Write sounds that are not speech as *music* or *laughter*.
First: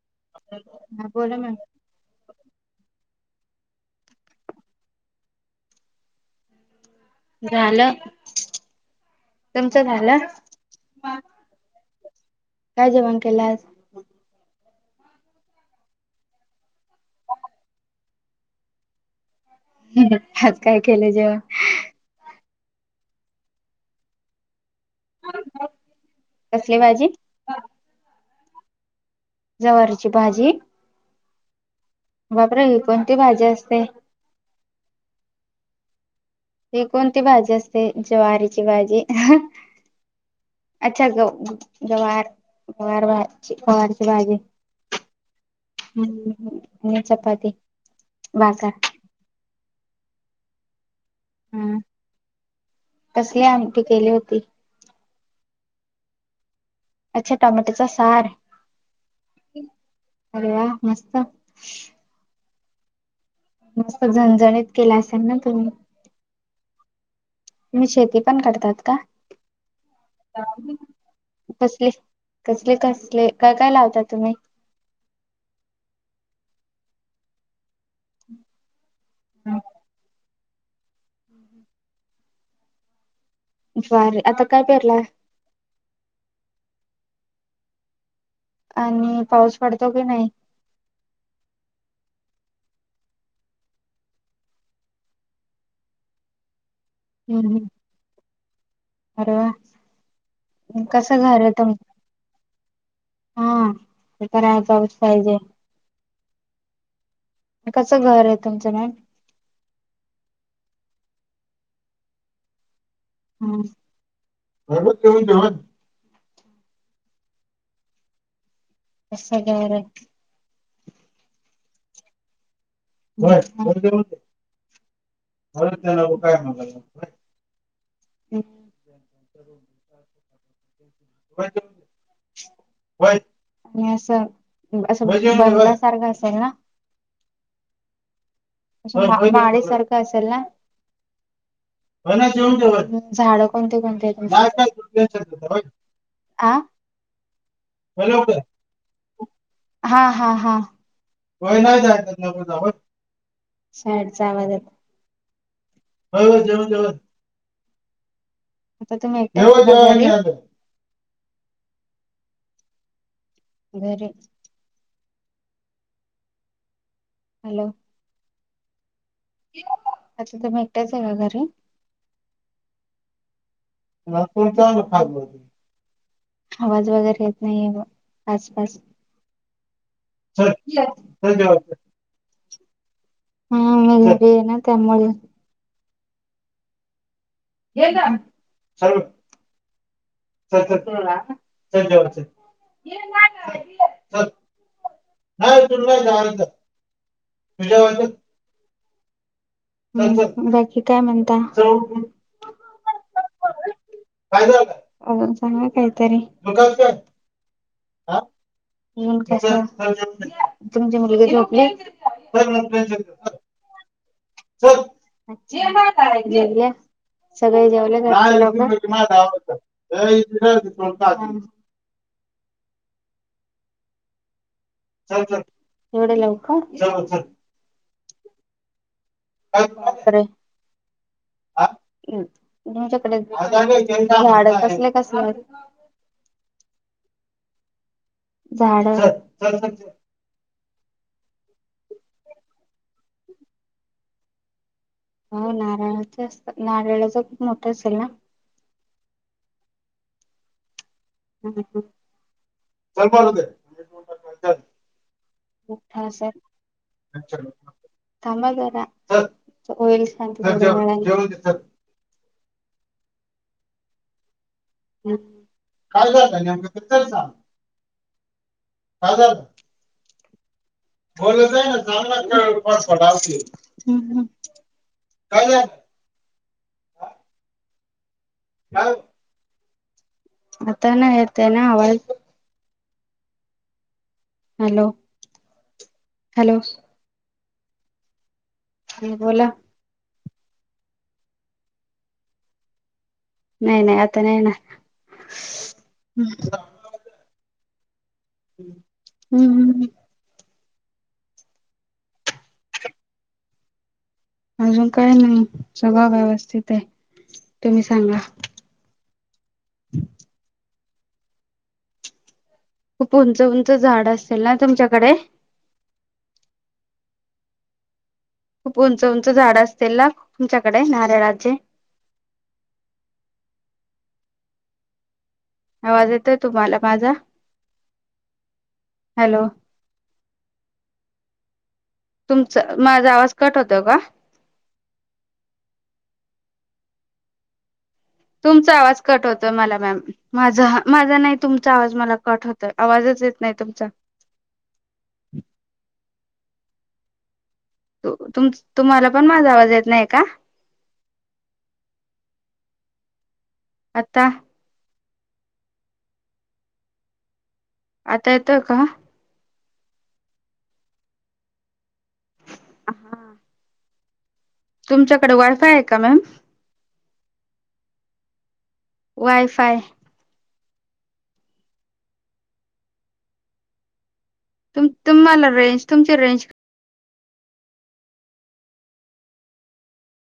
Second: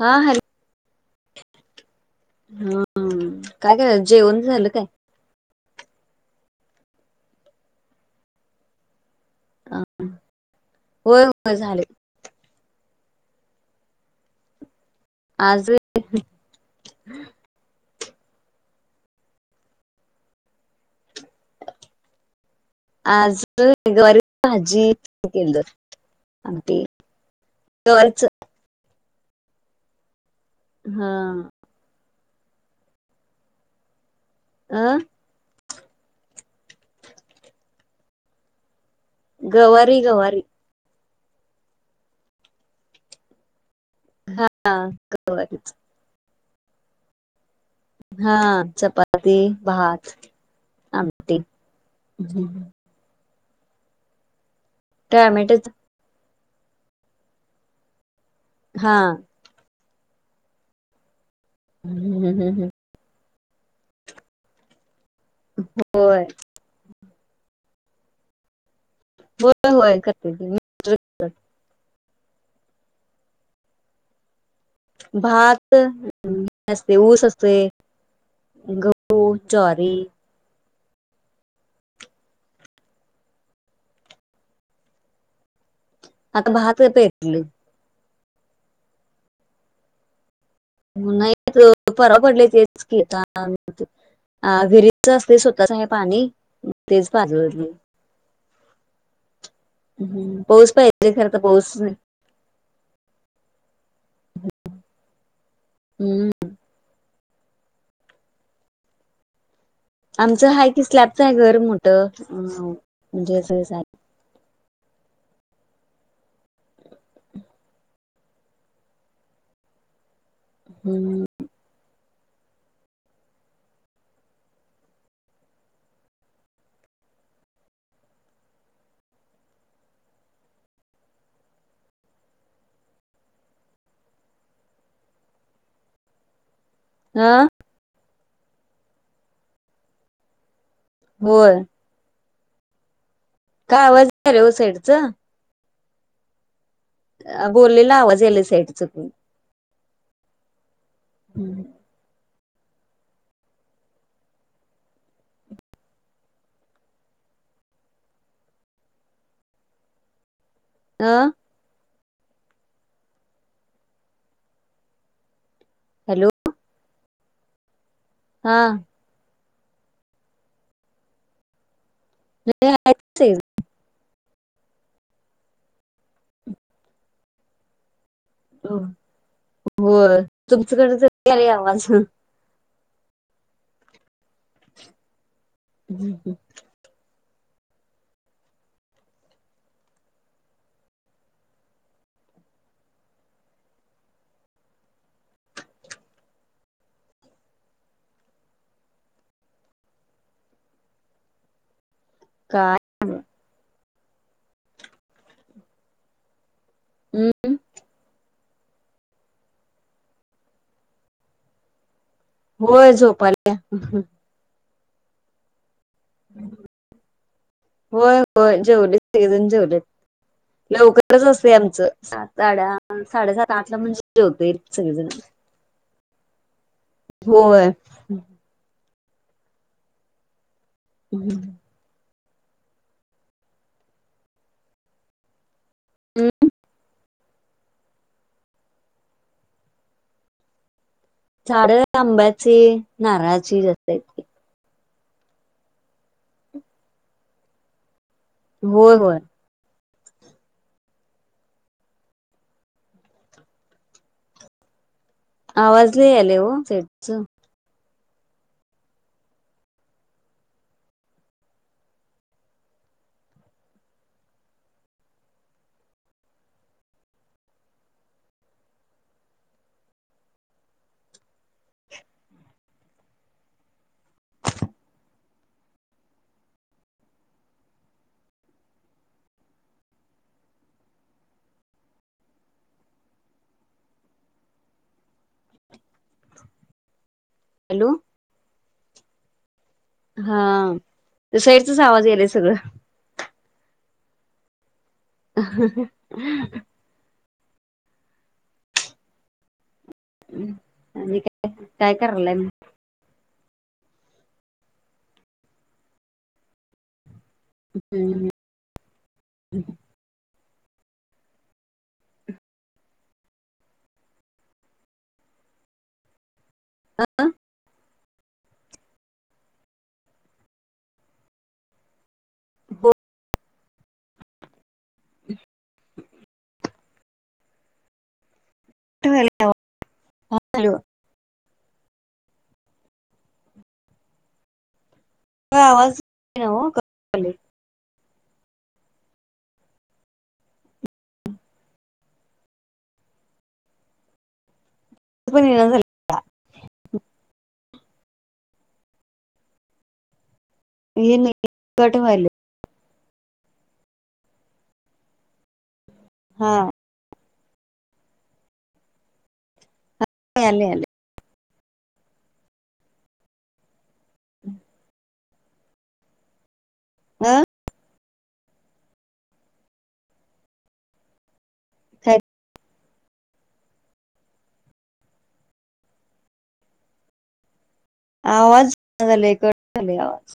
हा हॅलो? ह बोला मॅडम. हम्म काय काय जेवन झालं काय? *unintelligible* झालं. तुमचं झालं? होय होय झाले काय जेवण केल आज? आज आज काय केलं जेवण? आजून गरीब कसली भाजी *unintelligible* *unintelligible* गवारीची भाजी हा. बाप र कोणती भाजी असते. आ.. हे कोणती भाजी असते, ज्वारीची भाजी? गवारी, गवारी, अच्छा, ग गवार, गवार, भाजी हा गच *unintelligible* चपाती हा भाकर चपाती, भात, आ टी हा हम. कसली आमटी केली होती? टँमटच. अच्छा टमॅटोचा सार हा. अरे वा मस्त. हम् ह् हम् हम्म *unintelligible* मस्त झणझणीत केल्या होय. मी शेती पण करतात का? होय होय करते की बसले कसले, कसले, काय काय लावता तुम्ही? भात असते, ऊस असते, गहू, ज्वारी बर आता काय परला *unintelligible* आता भात प येतल *unintelligible* आणि पाऊस पडतो की नाही? नाही परराव पडले तेच की. अ विहिरीच असते, स्वतःच आहे पाणी तेच पाजल. अरे वा! हम्म पाऊस पाहिजे कसं खर तर घर आहे तुम पाऊस नाही. हा ते तर पाऊस पाहिजे. हम्म. कसं घर आहे तुमचं मॅम? आमचं हाय कि स्लॅबच आहे घर मोठं अ म्हणजे अस *unintelligible* अस घर आहे. हूं *unintelligible* *inaudible* *unintelligible* आणि असं असं बंगल्या सारखं असेल ना? अं! *unintelligible* होय. काय आवाज यायलाय ओ साईडचा *unintelligible* अ बोललेला होय आवाज लवकर. याला साईड चकून. हा हा हा. *unintelligible* *unintelligible* अं? घरी. हॅलो. हॅलो. हा. आता तुम्ही एकट्याच आहे का घरी? नाही आहेत कि ते. आवाज वगैरे येत नाहीये. आसपास. होय तुमच्याकडे तर यायलाय आवाज हा मल ये ना तेमुळे. *unintelligible* हू हू ये गं. *unintelligible* स *unintelligible* ये ना गं. *unintelligible* *unintelligible* बाकी काय म्हणता? *unintelligible* काय नाय बघ. अजून सांगा काहीतरी? *unintelligible* हू *unintelligible* नंतर होय चल, झोपाला. होय *unintelligible* होय जेवले सगळेजण जेवलेत. *unintelligible* साड्या साडेसात आठ ला म्हणजे जेवते ये. *unintelligible* होय. अरे. *inaudible* तुमच्याकडे झाड कसले कसले आहे. हम्म झाड झाड आंब्याची नारळाची जास्त आहे. हो नारळाच असत नारळाच खूप मोठा असेल ना होय होय हहह आवाज आवाज लय आल्यावर यांचे थांबा जरा काय झालं नेमकं काय झालं. बोलत जा काय ग काय आता नाही येत ना आवाज हॅलो हॅलो हॅलो ह बोला हा साईटचाआवाज येलाय सगळं नाही नाही आता नाही ना हहह हम्म हम्म काय करताय अजून काही नाही सगळं व्यवस्थित आहे. तुम्ही सांगा. हम्म ह् खूप उंच उंच झाड असतीलल ना तुमच्याकडे आहे खूप उंच उंच झाड असतील ना तुमच्याकडे नारळाचे. हो आवाज येतोय तुम्हाला माझा तुम्हाला हॅलो काय वाटतं. तुमचा माझा आवाज कट होतो का आवाज तुमचा आवाज कट होत मला मॅम माझा माझा नाही तुमचा आवाज मला कट होत आवाज येत नाही तुमचा पण झाल का तुम्हाला पण माझा आवाज येत नाही का हे नाही कट व्हायला आत्ता हा आता येतंय का आले आले. हा तुमच्याकडे वायफाय आहे का मॅम आं वयफाय आहेत. तु तुम्हाला रेंज तुमची रेंज आवाज झाले क झाले आवाज